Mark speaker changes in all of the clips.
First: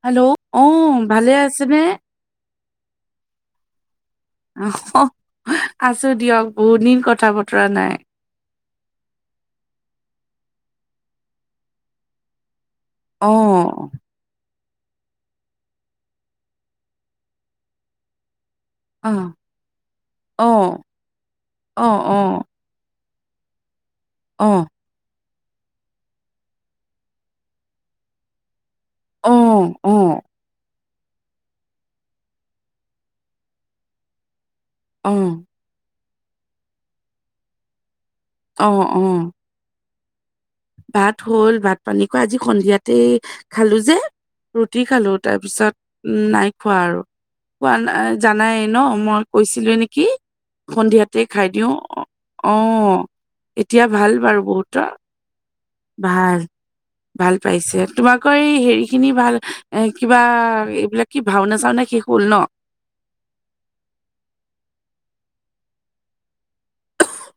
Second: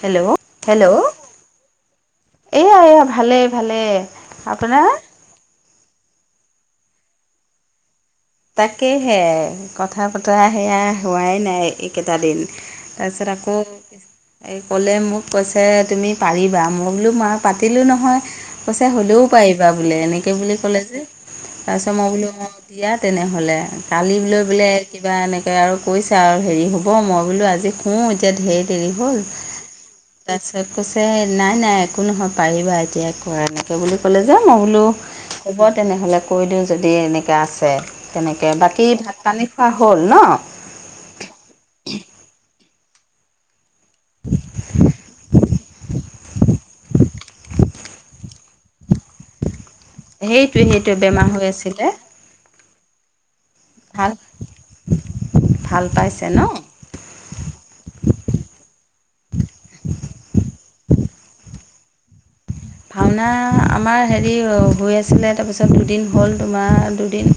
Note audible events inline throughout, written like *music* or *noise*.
Speaker 1: Hello
Speaker 2: অ
Speaker 1: hello
Speaker 2: ভালে আছেনে
Speaker 1: এয়া এয়া ভালে ভালে আপোনাৰ
Speaker 2: আহ আছো দিয়ক বহুত দিন কথা বতৰা নাই
Speaker 1: তাকেহে কথা বতৰা সেয়া হোৱাই নাই এইকেইটা দিন
Speaker 2: অ
Speaker 1: তাৰপাছত আকৌ এই ক'লে মোক কৈছে তুমি পাৰিবা মই বোলো মা পাতিলোঁ নহয় কৈছে
Speaker 2: অ
Speaker 1: হ'লেও পাৰিবা বোলে এনেকৈ
Speaker 2: অ
Speaker 1: বুলি ক'লে যে
Speaker 2: অ
Speaker 1: তাৰপিছত মই
Speaker 2: অ
Speaker 1: বোলো দিয়া তেনেহ'লে কালি লৈ
Speaker 2: অ
Speaker 1: বোলে- কিবা এনেকৈ আৰু কৰিছা আৰু হেৰি হ'ব মই বোলো আজি শো এতিয়া ঢেৰ দেৰি হ'ল
Speaker 2: অ অ
Speaker 1: ত কৈছে নাই নাই একো নহয় পাৰিবা এতিয়া একো এনেকৈ বুলি ক'লে যে মই বোলো
Speaker 2: অ'
Speaker 1: হ'ব তেনেহ'লে কৈ দিওঁ যদি এনেকৈ আছে তেনেকৈ
Speaker 2: অ
Speaker 1: বাকী
Speaker 2: অ
Speaker 1: ভাত পানী হ'ল ন
Speaker 2: ভাত হ'ল ভাত পানী খোৱা আজি সন্ধিয়াতে খালো যে ৰুটি খালো তাৰপিছত উম নাই খোৱা আৰু খোৱা নাই জানাই ন মই কৈছিলো নেকি।
Speaker 1: সেইটোৱে
Speaker 2: কি
Speaker 1: সেইটোৱে
Speaker 2: সন্ধিয়াতে
Speaker 1: বেমাৰ হৈ
Speaker 2: খাই দিওঁ
Speaker 1: আছিলে
Speaker 2: অ' অ' এতিয়া ভাল বাৰু বহুতৰ
Speaker 1: ভাল পাইছে ন
Speaker 2: ভাল ভাল পাইছে তোমাকৰ এই হেৰি খিনি ভাল এ কিবা এইবিলাক। কি ভাওনা চাওনা শেষ হ'ল ন।
Speaker 1: ভাওনা আমাৰ হেৰি হৈ আছিলে তাৰপিছত দুদিন হ'ল তোমাৰ দুদিন।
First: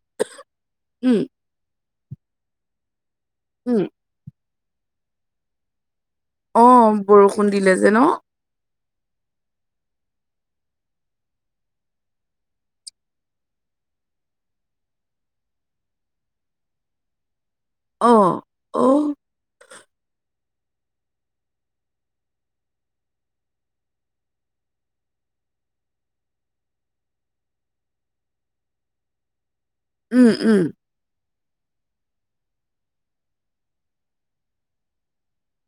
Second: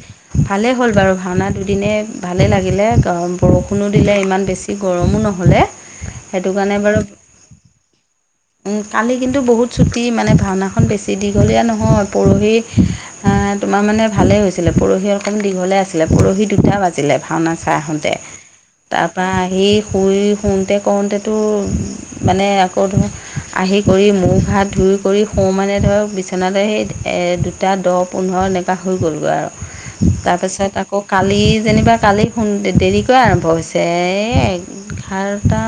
Speaker 1: ভালেই হ'ল বাৰু
Speaker 2: উম,
Speaker 1: ভাওনা দুদিনে ভালেই লাগিলে কাৰণ
Speaker 2: উম,
Speaker 1: বৰষুণো দিলে ইমান বেছ। গৰমো নহ'লে সেইটো কাৰণে
Speaker 2: অ'
Speaker 1: বাৰু।
Speaker 2: বৰষুণ দিলে যে ন?
Speaker 1: উম কালি কিন্তু বহুত ছুটি মানে ভাওনাখন বেছি দীঘলীয়া নহয় পৰহি। আ তোমাৰ মানে ভালে হৈছিলে পৰহি অকন দীঘলে আছিলে পৰহি দুটা বাজিলে ভাওনা। চা আহোতে
Speaker 2: অ', অ',
Speaker 1: তাপা আহি শুই। শুতে কওতেতো মানে আকৌ ধৰ আহি কৰি মোখ হাত। ধুই কৰি শুওঁ মানে ধৰক বিচনালৈ সেই দুটা দহ পোন্ধৰ এনেকুৱা হৈ গ'লগৈ আৰু।
Speaker 2: উম, উম,
Speaker 1: তাৰপিছত আকৌ কালি যেনিবা কালি *inaudible* দেৰিকে আৰম্ভ হৈছে এ। ঘাৰটা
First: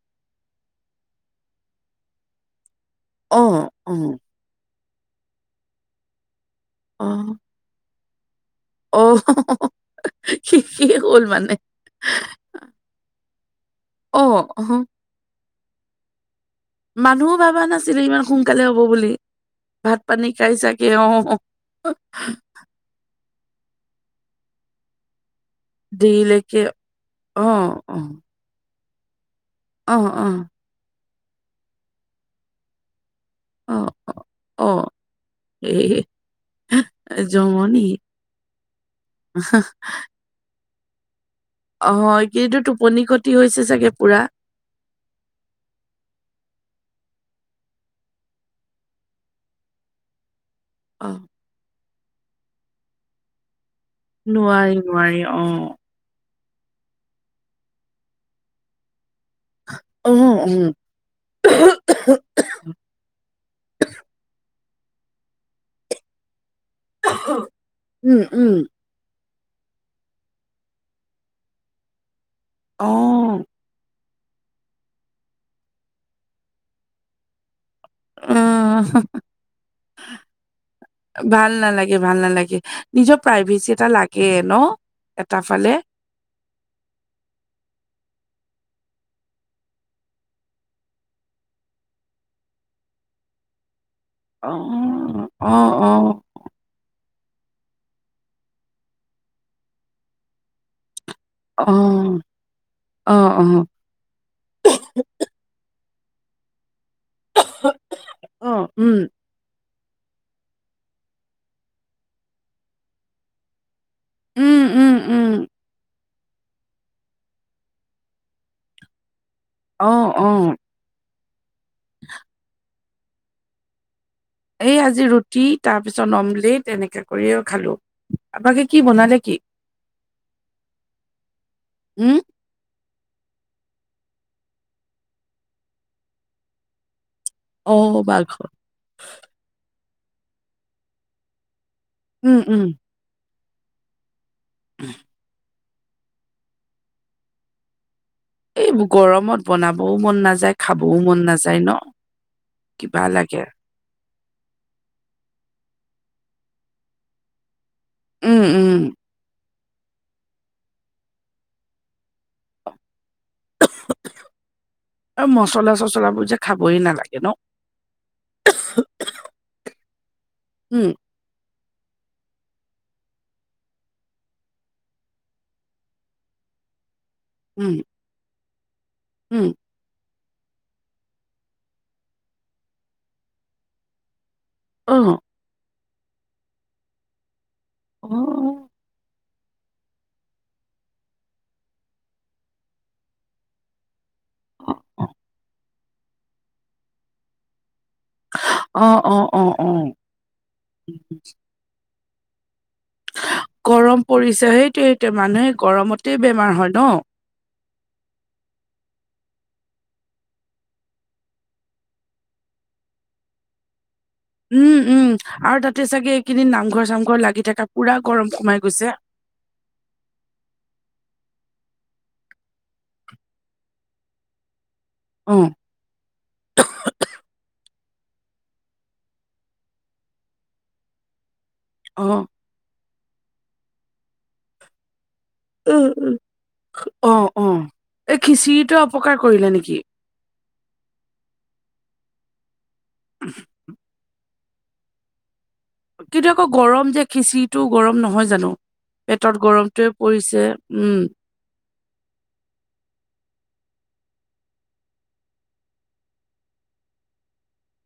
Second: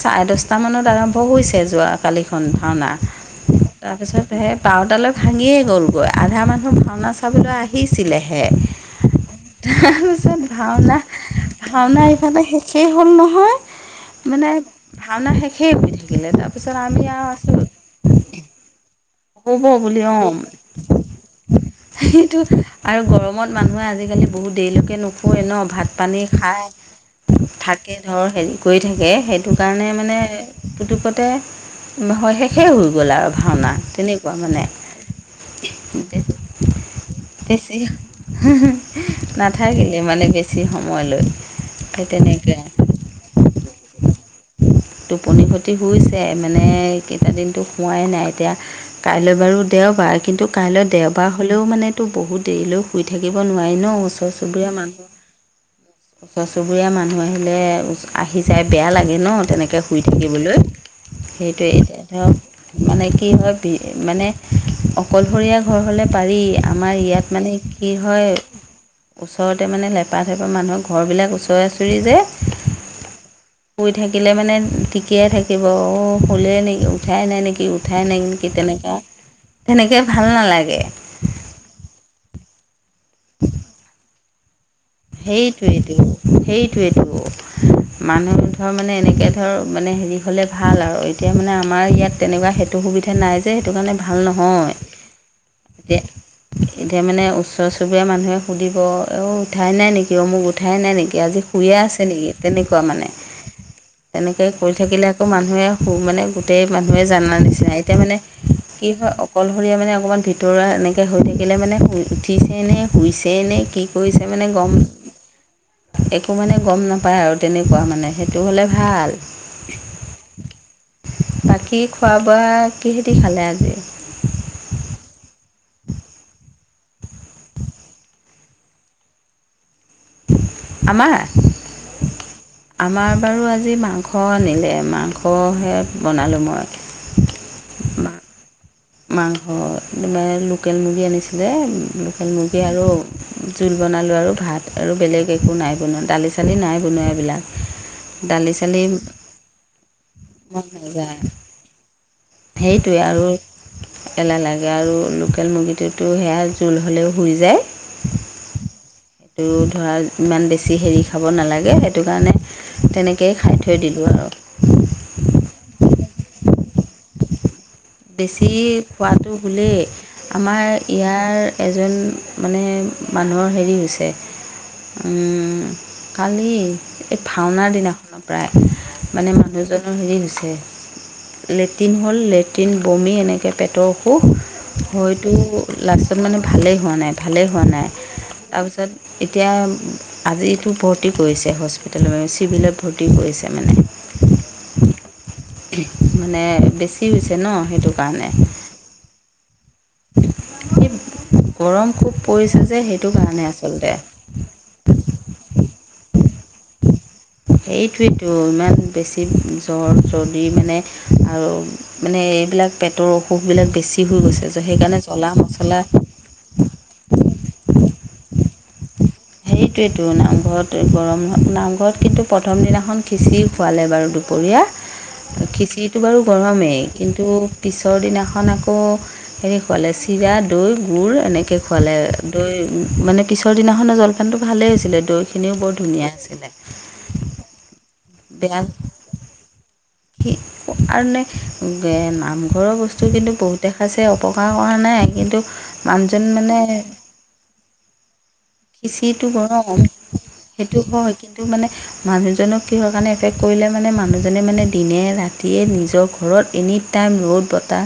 Speaker 1: চাৰে দহটামানত আৰম্ভ হৈছে যোৱা কালিখন ভাওনা।
Speaker 2: অ',
Speaker 1: তাৰ
Speaker 2: অ',
Speaker 1: পিছত সেই বাৰতালৈ ভাঙিয়ে গলগৈ আধা মানুহ ভাওনা
Speaker 2: অ',
Speaker 1: চাবলৈ আ। হিছিলেহে।
Speaker 2: অ'
Speaker 1: তাপিছত
Speaker 2: শেষেই
Speaker 1: ভাওনা
Speaker 2: হ'ল মানে।
Speaker 1: ভাওনা ইফালে শেষেই হ'ল নহয়।
Speaker 2: অ'
Speaker 1: মানে
Speaker 2: অহ।
Speaker 1: ভাওনা শেষেই হৈ থাকিলে তা।
Speaker 2: মানুহ ভাবা নাছিলে ইমান সোনকালে হ'ব বুলি।
Speaker 1: হ'ব বুলি অ,
Speaker 2: ভাত-পানী খাই চাগে অ'
Speaker 1: সেইটো। আৰু গৰমত মানুহে আজিকালি বহুত দেৰিলৈকে নুহুয়ে ন। ভাত পানী
Speaker 2: দেৰিলৈকে অ',
Speaker 1: খাই থাকে
Speaker 2: অ',
Speaker 1: ধৰ হেৰি। কৈ থাকে হেটো কাৰণে
Speaker 2: অ',
Speaker 1: মানে
Speaker 2: অ',
Speaker 1: পুতুকতে নহয় শেষে হৈ গ'ল আৰু। ভাওনা
Speaker 2: অ',
Speaker 1: তেনেকুৱা মানে।
Speaker 2: অ' এ
Speaker 1: এছি
Speaker 2: জমনি।
Speaker 1: *inaudible* নাথাকিলে মানে বেছি সময় লৈ।
Speaker 2: অ
Speaker 1: সেই
Speaker 2: হয়
Speaker 1: তেনেকৈ
Speaker 2: কিন্তু টোপনি ক্ষতি হৈছে চাগে পুৰা।
Speaker 1: টোপনি খতি হৈছে মানে এইকেইটা দিনতো হোৱাই নাই এতিয়া। কাইলৈ বাৰু দেওবাৰ কিন্তু কাইলৈ
Speaker 2: অ'।
Speaker 1: দেওবাৰ। হ'লেও মানেটো বহুত দেৰিলৈ শুই থাকিব নোৱাৰি ন ওচৰ
Speaker 2: নোৱাৰি,
Speaker 1: চুবুৰীয়া মা।
Speaker 2: নোৱাৰি অ',
Speaker 1: ওচৰ চুবুৰীয়া মানুহ আহিলে *inaudible* আহি যায় বেয়া লাগে ন তেনেকে শুই
Speaker 2: অ',
Speaker 1: থাকিবলৈ।
Speaker 2: অ',
Speaker 1: সেইটোৱে এতিয়া ধৰক মানে কি হয়। *inaudible* মানে অকলশৰীয়া ঘৰ হ'লে পাৰি। আমাৰ ইয়াত মানে কি
Speaker 2: উম,
Speaker 1: হয়।
Speaker 2: উম,
Speaker 1: ওচৰতে মানে লেপা থেপা মানুহ ঘৰবিলাক ওচৰা ওচৰি যে।
Speaker 2: অঁ।
Speaker 1: শুই থাকিলে মানে ঠিকিয়াই থাকিব অ শুলে নেকি উঠাই নাই নেকি উঠাই
Speaker 2: অ',
Speaker 1: নাই ন। কি তেনেকা তেনেকে ভাল নালাগে।
Speaker 2: ভাল নালাগে ভাল নালাগে নিজৰ প্ৰাইভেচি এটা লাগে ন। এটা ফালে
Speaker 1: হেইটোৱেটো - হেইটোৱেটো। মানুহ ধৰ মানে এনেকে ধৰ মানে হেৰি হ'লে ভাল আৰু এতিয়া মানে আমাৰ ইয়াত তেনেকুৱা হে। টো সুবিধা নাই যে সেইটো কাৰণে ভাল
Speaker 2: অ',
Speaker 1: নহয়
Speaker 2: অ',
Speaker 1: তিয়া।
Speaker 2: অ',
Speaker 1: এতিয়া মানে ওচৰ চুবুৰীয়া মানুহে সুধিব অ উঠাই নাই নেকি অ মোক উঠাই নাই নেকি আজি।
Speaker 2: অ',
Speaker 1: শুইয়ে আছে নেকি তেনেকুৱা মানে
Speaker 2: অ', অ'। অ'।
Speaker 1: তেনেকে শুই থাকিলে আকৌ মানুহে সু মানে গো। টেই মানুহে জানা নিচিনা এতিয়া মানে
Speaker 2: উম,
Speaker 1: কি হয় অ। কলশৰীয়া মানে অকণমান ভিতৰুৱা এনেকে হৈ থাকিলে মানে শুই উঠিছেই নে শুইছেই নে কি কৰিছে। ছে মানে
Speaker 2: উম,
Speaker 1: গম।
Speaker 2: উম, উম,
Speaker 1: একো মানে গম নাপাওঁ আৰু তেনেকুৱা মানে, সেইটো হ'লে ভাল।
Speaker 2: অঁ অঁ।
Speaker 1: বাকী খোৱা-বোৱা কিহেদি খালে আজি?
Speaker 2: এই আজি ৰুটি তাৰ পিছত নমলেত তেনেকে কৰিয়ে খালো। বাকী কি বনালে কি?
Speaker 1: আমা'
Speaker 2: উম,
Speaker 1: আমাৰ বাৰু আজি মাংস আনিলে, মাংসহে বনালো মই।
Speaker 2: অ' মাংস
Speaker 1: মাংস, লোকেল মুৰ্গী আনিছিলে লোকেল
Speaker 2: উম,
Speaker 1: মুৰ্গী
Speaker 2: উম।
Speaker 1: আৰু জোল বনালো আৰু ভাত আৰু বেলেগ একো নাই বনোৱা, দালি দালি নাই বনোৱা এইবিলাক। দালি
Speaker 2: এই
Speaker 1: চালি
Speaker 2: গৰমত বনাবও মন নাযায় খাবও মন নাযায় ন?
Speaker 1: সেইটোৱে
Speaker 2: কিবা
Speaker 1: আৰু
Speaker 2: লাগে,
Speaker 1: এলাহ লাগে আৰু লোকেল মুৰ্গীটোতো হেয়া জোল হ'লেও হুই যায়
Speaker 2: উম উম।
Speaker 1: আৰু ধৰা ইমান বেছি হেৰি খাব নালাগে সেইটো কাৰণে - তেনেকেইে খাই থৈ দিলো আৰু।
Speaker 2: আৰু মচলা-চচলাবোৰ যে খাবই নালাগে ন?
Speaker 1: বেছি খোৱাটো হোলে, আমাৰ
Speaker 2: উম
Speaker 1: ইয়াৰ এজন মানে মানুহৰ হেৰি হৈছে উম' কালি এই ভাওনাৰ
Speaker 2: উম
Speaker 1: দিনাখন প্ৰাই, মানে
Speaker 2: উম
Speaker 1: মানুহ এজন হেৰি হৈছে- লেট্ৰিন হ'ল, লেট্ৰিন, বমি এনেকে পেটৰ অসুখ
Speaker 2: অ
Speaker 1: হয়টো লাষ্টত মানে ভালেই হোৱা নাই ভালেই হোৱা নাই।
Speaker 2: অ
Speaker 1: তাৰপিছত এতিয়া, আজিতো ভৰ্তি কৰিছে হস্পিটেল চিভিলত ভৰ্তি কৰিছে মানে।
Speaker 2: অ অ
Speaker 1: মানে বেছি হৈছে ন, সেইটো কাৰণে।
Speaker 2: অঁ' অঁ অঁ অঁ।
Speaker 1: গৰম খুব পৰিছে যে সেই
Speaker 2: গৰম পৰিছে সেইটোৱে-সেইটোৱে, মানুহে গৰমতেই বেমাৰ হয় ন?
Speaker 1: সেইটোৱেইটো, ইমান বেছি জ্বৰ, চৰ্দি মানে আৰু মানে এইবিলাক পেটৰ অসুখবিলাক বেছি হৈ গৈছে সেইকাৰণে জ্বলা-মছলা
Speaker 2: কিদিন নামঘৰ-চামঘৰ লাগি থাকা পুৰা গৰম সোমাই গৈছে।
Speaker 1: সেইটোৱেতো নামঘৰত গৰম, নামঘৰত কিন্তু প্ৰথম দিনাখন খিচিৰি খোৱালে বাৰু দুপৰীয়া,
Speaker 2: অ
Speaker 1: খিচিৰিটো বাৰু গৰমেই কিন্তু পিছৰ দিনাখন আকৌ হেৰি খুৱালে- চিৰা, দৈ, গুড় এনেকে খোৱালে,
Speaker 2: অ
Speaker 1: দৈ মানে পিছৰ দিনাখনে জলপানটো ভালেই হৈছিলে দৈ
Speaker 2: উম উম। অঁ অঁ, এই খিচিৰিটোয়ে অপকাৰ কৰিলে নেকি?
Speaker 1: সি আৰু নে, নামঘৰৰ বস্তু কিন্তু বহুতে খাইছে অ উপকাৰ কৰা নাই কিন্তু মানুহজন
Speaker 2: কিন্তু আকৌ
Speaker 1: মানে
Speaker 2: গৰম যে খিচিৰিটো গৰম নহয় জানো?
Speaker 1: সিঁচিটো
Speaker 2: পেটত
Speaker 1: গৰম
Speaker 2: গৰমটোৱে পৰিছে,
Speaker 1: সেইটো
Speaker 2: উম'।
Speaker 1: হয় কিন্তু মানে মানুহজনক কিহৰ কাৰণে এফেক্ট কৰিলে মানে মানুহজনে মানে দিনে ৰাতিয়ে নিজৰ ঘৰত এনি টাইম ৰ'দ-বতাহ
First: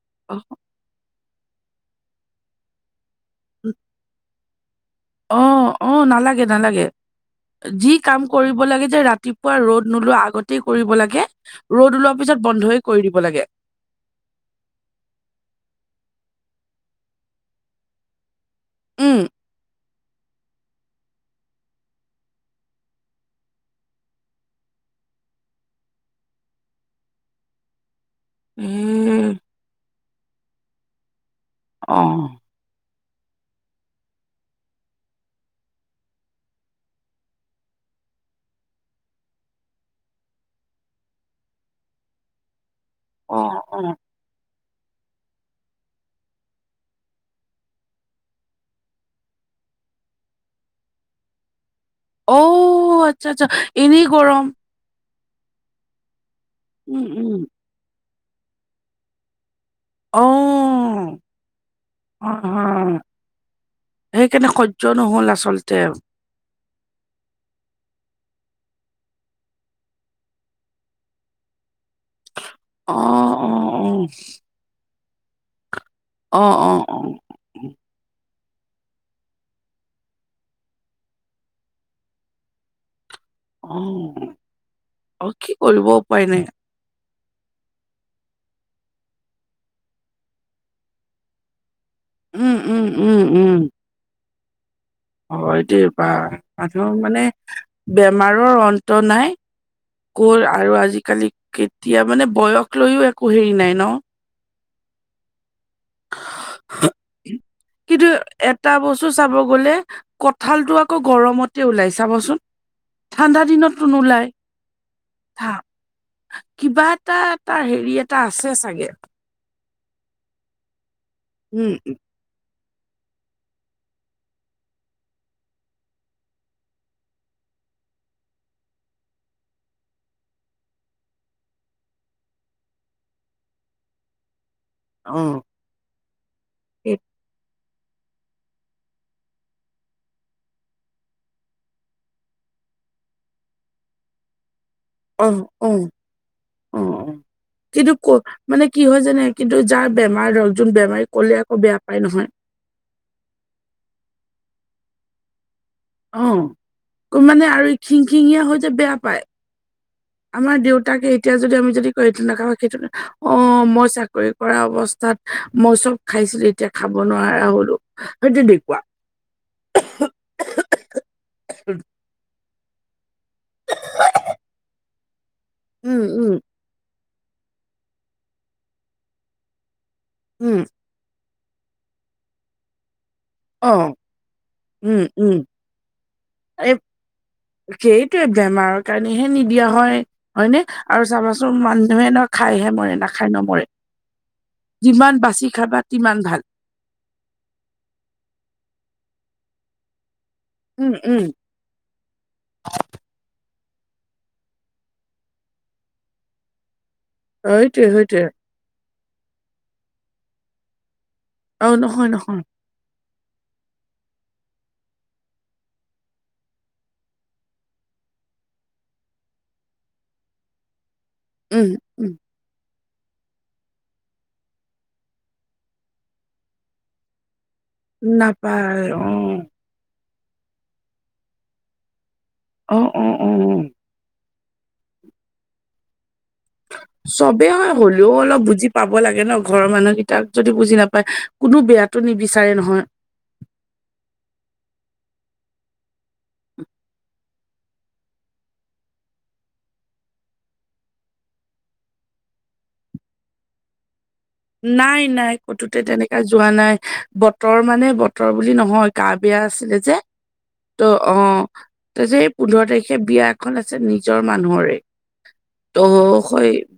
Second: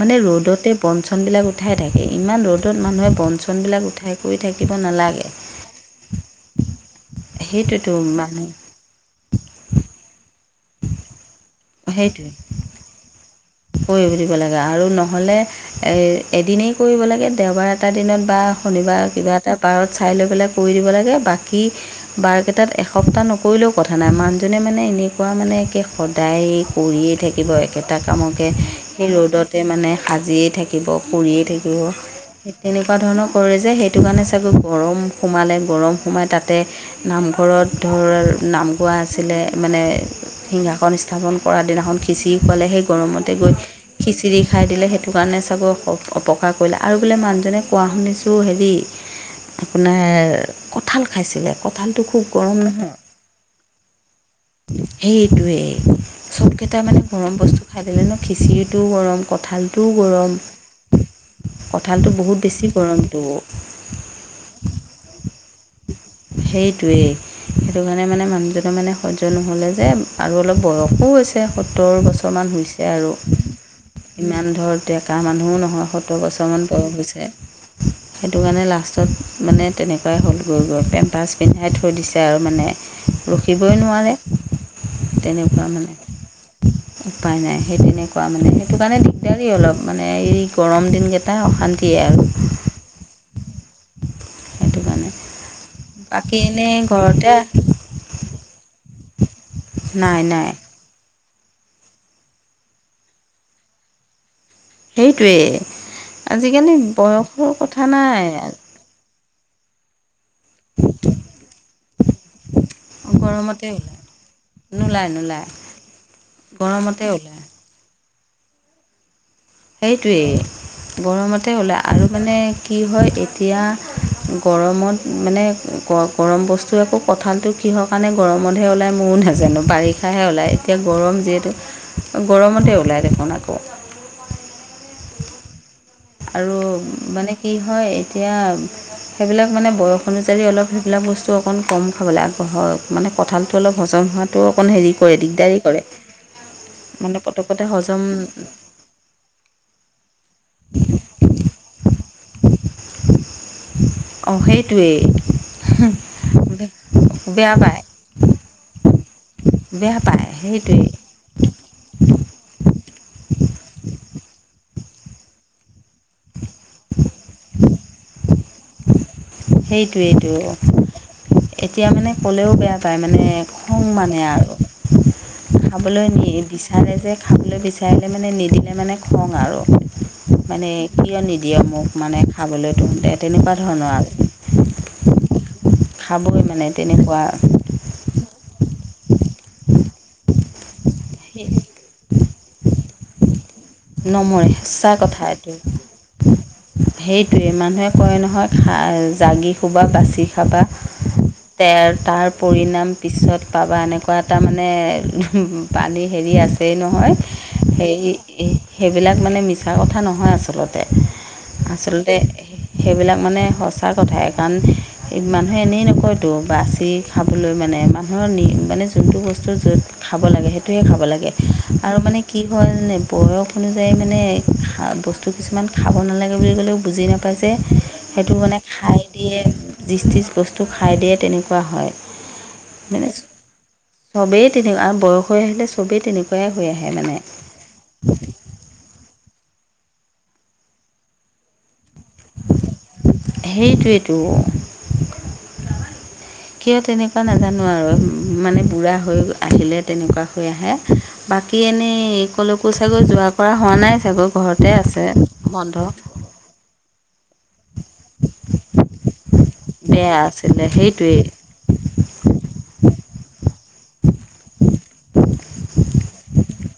Speaker 1: মানে
Speaker 2: অ
Speaker 1: ৰ'দতে বনচনবিলাক উঠাই থাকে! ইমান ৰ'দত মানুহে বনচনবিলাক উঠাই কৰি থাকে। নালাগে।
Speaker 2: অ'অ' নালাগে -নালাগে যি
Speaker 1: সেইটোৱেতো
Speaker 2: কাম কৰিব
Speaker 1: মানুহ
Speaker 2: লাগে যে ৰাতিুৱ পোৱা ৰ'দ নোলোৱা আগতেই কৰিব লাগে, ৰ'দ ওলোৱা
Speaker 1: সেইটোৱে
Speaker 2: পিছত বন্ধইে কৰি দিব লাগে।
Speaker 1: কৰিব দিব লাগে আৰু নহ'লে এদিনেই কৰিব লাগে, দেওবাৰ এটা দিনত বা শনিবাৰ
Speaker 2: উম
Speaker 1: কিবা এটা বাৰত চাই লৈ পেলাই কৰি দিব লাগে, বাকী বাৰকেইটাত এসপ্তাহ নকৰিলেও কথা নাই, মানুহজনে মানে এনেকুৱা মানে একে সদায় কৰিয়েই থাকিব একেটা কামত সেই
Speaker 2: উম
Speaker 1: ৰ'দতে মানে সাজিয়ে থাকিব, কৰিৰিয়ে থাকিব।
Speaker 2: অহ
Speaker 1: তেনেকুৱা ধৰণৰ কৰে যে, সেইটো কাৰণে চাগৈ গৰম সোমালে গৰম সোমাই তাতে নামঘৰত ধৰ নাম গোৱা আছিলে মানে সিংহাকন স্থাপন কৰা দিনাখন খিচিৰি খোৱালে সেই গৰমতে
Speaker 2: অ
Speaker 1: গৈ
Speaker 2: অ
Speaker 1: খিচিৰি খাই দিলে সেইটো কাৰণে চাগৈ অপকাৰ কৰিলে আৰু বোলে মানুহজনে কোৱা শুনিছোঁ হেৰি আপোনাৰ কঠাল খাইছিলে, কঠ
Speaker 2: অ' আচ্ছা- আচ্ছা এনেই গৰম।
Speaker 1: সেইটোৱেই, চব কেইটা মানে
Speaker 2: উম
Speaker 1: গৰম
Speaker 2: উম
Speaker 1: বস্তু খাই দিলে ন, খিচিৰিটোও গৰম, কঁঠালটোও
Speaker 2: অ
Speaker 1: গৰম। কঁঠালটো
Speaker 2: অ
Speaker 1: বহুত বেছি গৰমটো।
Speaker 2: সেইকাৰণে সহ্য নহল আচলতে অ
Speaker 1: সেইটোৱেই। সেইটো কাৰণে মানে মানুহজনৰ মানে সহ্য নহ'লে যে আৰু অলপ বয়সো হৈছে সত্তৰ বছৰমান হৈছে। এয়া আৰু
Speaker 2: অ
Speaker 1: ইমান ধৰ ডেকা মানুহো নহয়, সত্তৰ
Speaker 2: অ অ
Speaker 1: বছৰমান
Speaker 2: অ
Speaker 1: বয়স
Speaker 2: অ
Speaker 1: হৈছে। সেইটো কাৰণে লাষ্টত মানে তেনেকুৱাই হ'লগৈ গৈ পেম্পাছ পিন্ধাই থৈ দিছে আৰু মানে।
Speaker 2: অ
Speaker 1: ৰখিবই নোৱাৰে,
Speaker 2: অ কি
Speaker 1: তেনেকুৱা
Speaker 2: কৰিব
Speaker 1: মানে
Speaker 2: উপায় নাই
Speaker 1: উপায় নাই। সেই তেনেকুৱা মানে, সেইটো কাৰণে দিগদাৰি অলপ মানে এই গৰম দিনকেইটা অশান্তিয়ে আৰু।
Speaker 2: উম উম, উম উম।
Speaker 1: সেইটো কাৰণে
Speaker 2: অ' এইটোয় বা
Speaker 1: বাকী এনেই
Speaker 2: মথম মানে
Speaker 1: ঘৰতে
Speaker 2: *inaudible* বেমাৰৰ অন্ত নাই,
Speaker 1: নাই নাই
Speaker 2: কত আৰু আজিকালি কেতিয়া মানে, বয়স লৈও একো হেৰি নাই ন?
Speaker 1: সেইটোৱেই, আজিকালি বয়সৰ কথা
Speaker 2: কিন্তু
Speaker 1: নাই।
Speaker 2: এটা বস্তু চাব গ'লে কঁঠালতটো আকৌ গৰমতে ওলাই চাবচোন, ঠাণ্ডা
Speaker 1: গৰমতে
Speaker 2: দিনতো
Speaker 1: ওলায়
Speaker 2: নোলাই।
Speaker 1: নোলায় নোলায়
Speaker 2: কিবা
Speaker 1: গৰমতে
Speaker 2: এটা-
Speaker 1: ওলায়
Speaker 2: এটা হেৰি এটা আছে চাগে।
Speaker 1: সেইটোৱেই গৰমতে
Speaker 2: উম
Speaker 1: ওলায় আৰু মানে কি হয় এতিয়া গৰমত মানে গৰম বস্তুৱে আকৌ কঁঠালটো কিহৰ কাৰণে গৰমতহে ওলাই ময়ো নাজানো বাৰিষাহে ওলায় এতিয়া গৰম যিহেতু। গৰমতে ওলাই দেখোন আকৌ।
Speaker 2: অঁ।
Speaker 1: আৰু মানে কি হয় এতিয়া সেইবিলাক মানে বয়স অনুযায়ী অলপ সেইবিলাক বস্তু অকণ কম খাব লাগে মানে কঁঠালটো অলপ হজম হোৱাত টো অকণ হেৰি কৰে
Speaker 2: অ অ
Speaker 1: দিগদাৰী
Speaker 2: অ
Speaker 1: কৰে,
Speaker 2: অ অ
Speaker 1: মানে পতকতে
Speaker 2: কিন্তু
Speaker 1: হজম
Speaker 2: ক মানে কি হয় জানে কিন্তু যাৰ বেমাৰ ধৰক যোন বেমাৰী ক'লে আকৌ বেয়া পায় নহয়।
Speaker 1: অঁ সেইটোৱেই।
Speaker 2: অ' ক মানে
Speaker 1: বেয়া
Speaker 2: আৰু
Speaker 1: পায়
Speaker 2: খিং- খিঙীয়া হয় যে বেয়া পায়।
Speaker 1: বেয়া পায়।
Speaker 2: আমাৰ
Speaker 1: সেইটোৱেই
Speaker 2: দেউতাকে। এতিয়া যদি আমি যদি কয় এইটো নাখাওঁ, সেইটো অঁ মই চাকৰি কৰা অৱস্থাত মই চব- খাইছিলো, এতিয়া খাব নোৱাৰা হ'লো সেইটো দেখুৱা।
Speaker 1: সেইটোৱেই, এতিয়া মানে ক'লেও বেয়া পায় মানে। খং মানে আৰু
Speaker 2: উম,
Speaker 1: খাবলৈ নি
Speaker 2: উম,
Speaker 1: দি- তাৰে যে খাবলৈ বিচাৰিলে মানে নিদিলে মানে খং আৰু
Speaker 2: উম,
Speaker 1: মানে- কিয় নিদিয়ে মোক মানে খাবলৈতো তেনেকুৱা ধৰণৰ
Speaker 2: অ'।
Speaker 1: আৰু।
Speaker 2: উম, উম।
Speaker 1: খাবই মানে তেনেকুৱা।
Speaker 2: সেইটোয়ে বেমাৰৰ কাৰণেহে নিদিয়া হয় হয়নে আৰু চাবাচোন মানুহেক- খাইহে মৰে, নাখাই নমৰে।
Speaker 1: নমৰে সচা
Speaker 2: যিমান
Speaker 1: কথা
Speaker 2: বাচি
Speaker 1: এইটো।
Speaker 2: খাবা তিমান ভাল
Speaker 1: সেইটোৱে মানুহে কয় নহয় খাই জাগি শুবা, বাচি- খাবা।
Speaker 2: উম, উম,
Speaker 1: তে তাৰ পৰিণাম পিছত- পাবা। এনেকুৱা এটা মানে পানী হেৰি আছেই নহয়।
Speaker 2: সেইটোৱে
Speaker 1: সেই
Speaker 2: সেইটোৱে।
Speaker 1: সেইবিলাক মানে মিছা কথা নহয় আচলতে।
Speaker 2: অ' নহয়
Speaker 1: আচলতে
Speaker 2: নহয়
Speaker 1: সেইবিলাক মানে সঁচা কথাই। কাৰণ- এই মানুহে এনেই নকয়টো বাচি খাবলৈ মানে মানুহৰ নি মানে যোনটো বস্তু য'ত- খাব লাগে, সেইটোৱে খাব লাগে।
Speaker 2: উম।
Speaker 1: আৰু
Speaker 2: উম,
Speaker 1: মানে কি হ'ল বয়স- অনুযায়ী মানে বস্তু কিছুমান খাব নালাগে বুলি ক'লেও বুজি নাপায় যে- সেইটো মানে
Speaker 2: নাপায়
Speaker 1: খাই
Speaker 2: অ',
Speaker 1: দিয়ে। যিজ তিজ বস্তু খাই দিয়ে তেনেকুৱা হয়।
Speaker 2: অ', অ',
Speaker 1: -
Speaker 2: অ'।
Speaker 1: চবেই তেনেকুৱা আৰু বয়স হৈ আহিলে চবেই তেনেকুৱাই। হৈ আহে মানে
Speaker 2: চবেই হয়, হ'লেও অলপ বুজি- পাব লাগে ন, ঘৰৰ মানুহকেইটাক যদি বুজি নাপায় কোনো বেয়াটো নিবিচাৰে নহয়।
Speaker 1: সেইটোৱেইতো।
Speaker 2: *inaudible*
Speaker 1: কিয় তেনেকুৱা নাজানো আৰু মানে বুঢ়া হৈ আহিলে তেনেকুৱা হৈ আহে। বাকী এনেই কলৈকো চাগৈ যোৱাৰ কৰা হোৱা নাই চাগৈ ঘৰতে
Speaker 2: নাই
Speaker 1: আছে
Speaker 2: নাই ক'তোতে
Speaker 1: বন্ধ?
Speaker 2: তেনেকা যোৱা নাই বতৰ মানে বতৰ- বতৰ বুলি নহয়, গা বেয়া আছিলে যে
Speaker 1: বেয়া আছিলে
Speaker 2: ত'
Speaker 1: সেইটোৱেই
Speaker 2: অঁহ। তাৰপিছত এই পোন্ধৰ তাৰিখে বিয়াখন আছে নিজৰ মানুহৰে। তো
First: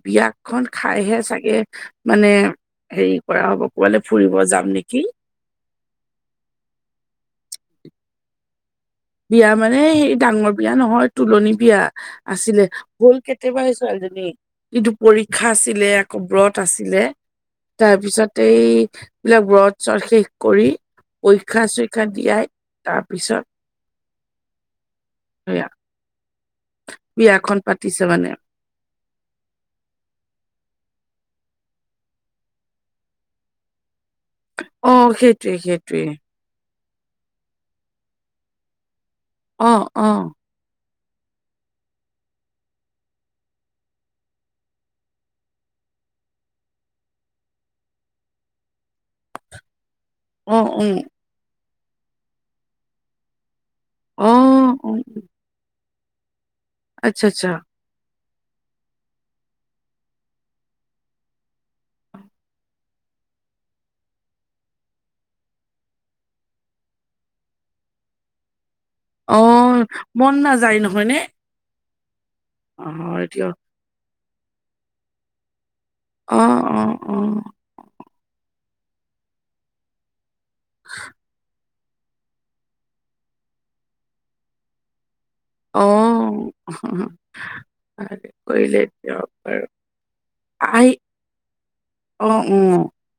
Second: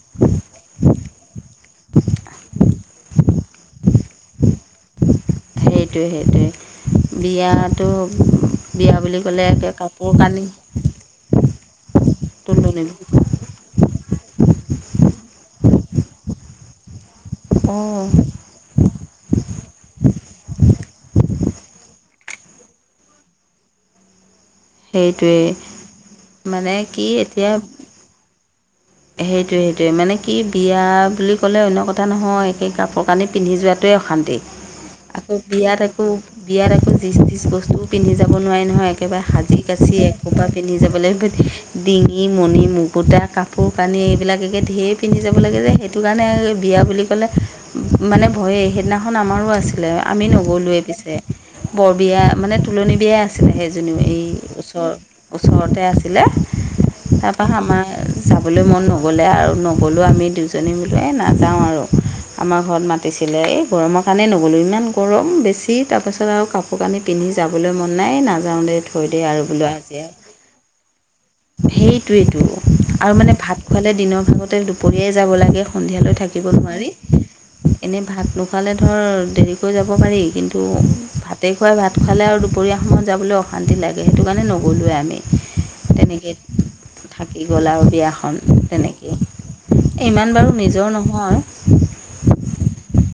Speaker 2: বিয়া খন খাইহে চাগে মানে- হেৰি কৰা হ'ব কবালৈ ফুৰিব যাম নেকি।
Speaker 1: সেইটোয়ে, সেইটোয়ে। বিয়াতটো বিয়া বুলি ক'লে
Speaker 2: বিয়া
Speaker 1: একে
Speaker 2: মানে
Speaker 1: কাপোৰ
Speaker 2: সেই
Speaker 1: কানি
Speaker 2: ডাঙৰ বিয়া নহয় তুলনি বিয়া আছিলে।
Speaker 1: তুলনি
Speaker 2: গোল কে- কেতেবাই ছোৱালীজনী কিন্তু পৰীক্ষা আছিলে একৌ ব্ৰত আছিলে।
Speaker 1: অঁ
Speaker 2: তাৰপিছত- গোটেইবিলাক ব্ৰত চত শেষ কৰি- পৰীক্ষা চৰীক্ষা দিয়াই তাৰপিছত-
Speaker 1: সেইটোৱেই,
Speaker 2: সেয়া
Speaker 1: মানে কি এতিয়া-
Speaker 2: কিছুমানে-
Speaker 1: সেইটোৱে, সেইটোৱে, মানে কি বিয়া বুলি ক'লে অন্য কথা নহয় একে কাপোৰ কানি পিন্ধি যোৱাটোৱে অশান্তি।
Speaker 2: অ
Speaker 1: আকৌ
Speaker 2: সেইটোৱে
Speaker 1: বিয়াত
Speaker 2: সেইটোৱে
Speaker 1: আকৌ- বিয়াত আকৌ যিজ তিজ বস্তুও পিন্ধি যাব নোৱি নহয় একেবাৰে
Speaker 2: অ
Speaker 1: সাজি-কাচি
Speaker 2: অ
Speaker 1: এক সোপা- পিন্ধি যাব লাগিব ডিঙি মণি মুকুতা কাপোৰ কাপোৰ কানি এইবিলাক একে ধেৰ পিন্ধি যাব লাগে যায় সেইটো কাৰণে বিয়া বুলি ক'লে মানে ভয়েই সেইদিনাখন আমাৰো আছিলে। আমি
Speaker 2: অ
Speaker 1: নগলোৱেই
Speaker 2: উ
Speaker 1: পিছে বৰ বিয়া মানে তুলনি বিয়াই আছে আছিলে সেইজনীও এই
Speaker 2: অ
Speaker 1: ওচৰ
Speaker 2: অ
Speaker 1: ওচৰতে আছিলে
Speaker 2: আচ্ছা আচ্ছা
Speaker 1: তাৰপৰা আমাৰ চাবলৈ মন নগ'লে আৰু নগ'লেও আমি দুজনীয়ে বোলো এই নাযাওঁ আৰু আমাৰ ঘৰত মাতিছিলে এই গৰমৰ কাৰণেই নগ'লোঁ ইমান গৰম বেছি তাৰপাছত আৰু কাপোৰ কাপোৰ কানি পিন্ধি যাবলৈ মন নাই নাযাওঁ দে থৈ দেই
Speaker 2: অ
Speaker 1: আৰু বোলো আজি আৰু
Speaker 2: মন নাযায় নহয়নে
Speaker 1: সেইটোৱেতো
Speaker 2: অ
Speaker 1: আৰু
Speaker 2: হয়
Speaker 1: মানে
Speaker 2: দিয়ক
Speaker 1: ভাত খোৱালে দিনৰ ভাগতে দুপৰীয়াই যাব লাগে সন্ধিয়ালৈ থাক
Speaker 2: অ
Speaker 1: থাকিব
Speaker 2: অ
Speaker 1: নোৱাৰি
Speaker 2: অ
Speaker 1: এনেই ভাত নোখালে ধৰ দেৰিকৈ যাব পাৰি কিন্তু ভাতে খুৱাই ভাত খোৱালে আৰু দুপৰীয়া সময়ত যাবলৈ অশান্তি লাগে সেইটো কাৰণে নগলোৱে আমি
Speaker 2: অ
Speaker 1: তেনেকেই থাকি গ'ল আৰু
Speaker 2: ভালে
Speaker 1: বিয়াখন
Speaker 2: কৰিলে
Speaker 1: তেনেকেই
Speaker 2: দিয়ক বাৰু
Speaker 1: ইমান বাৰু নিজৰ নহয়
Speaker 2: অ উম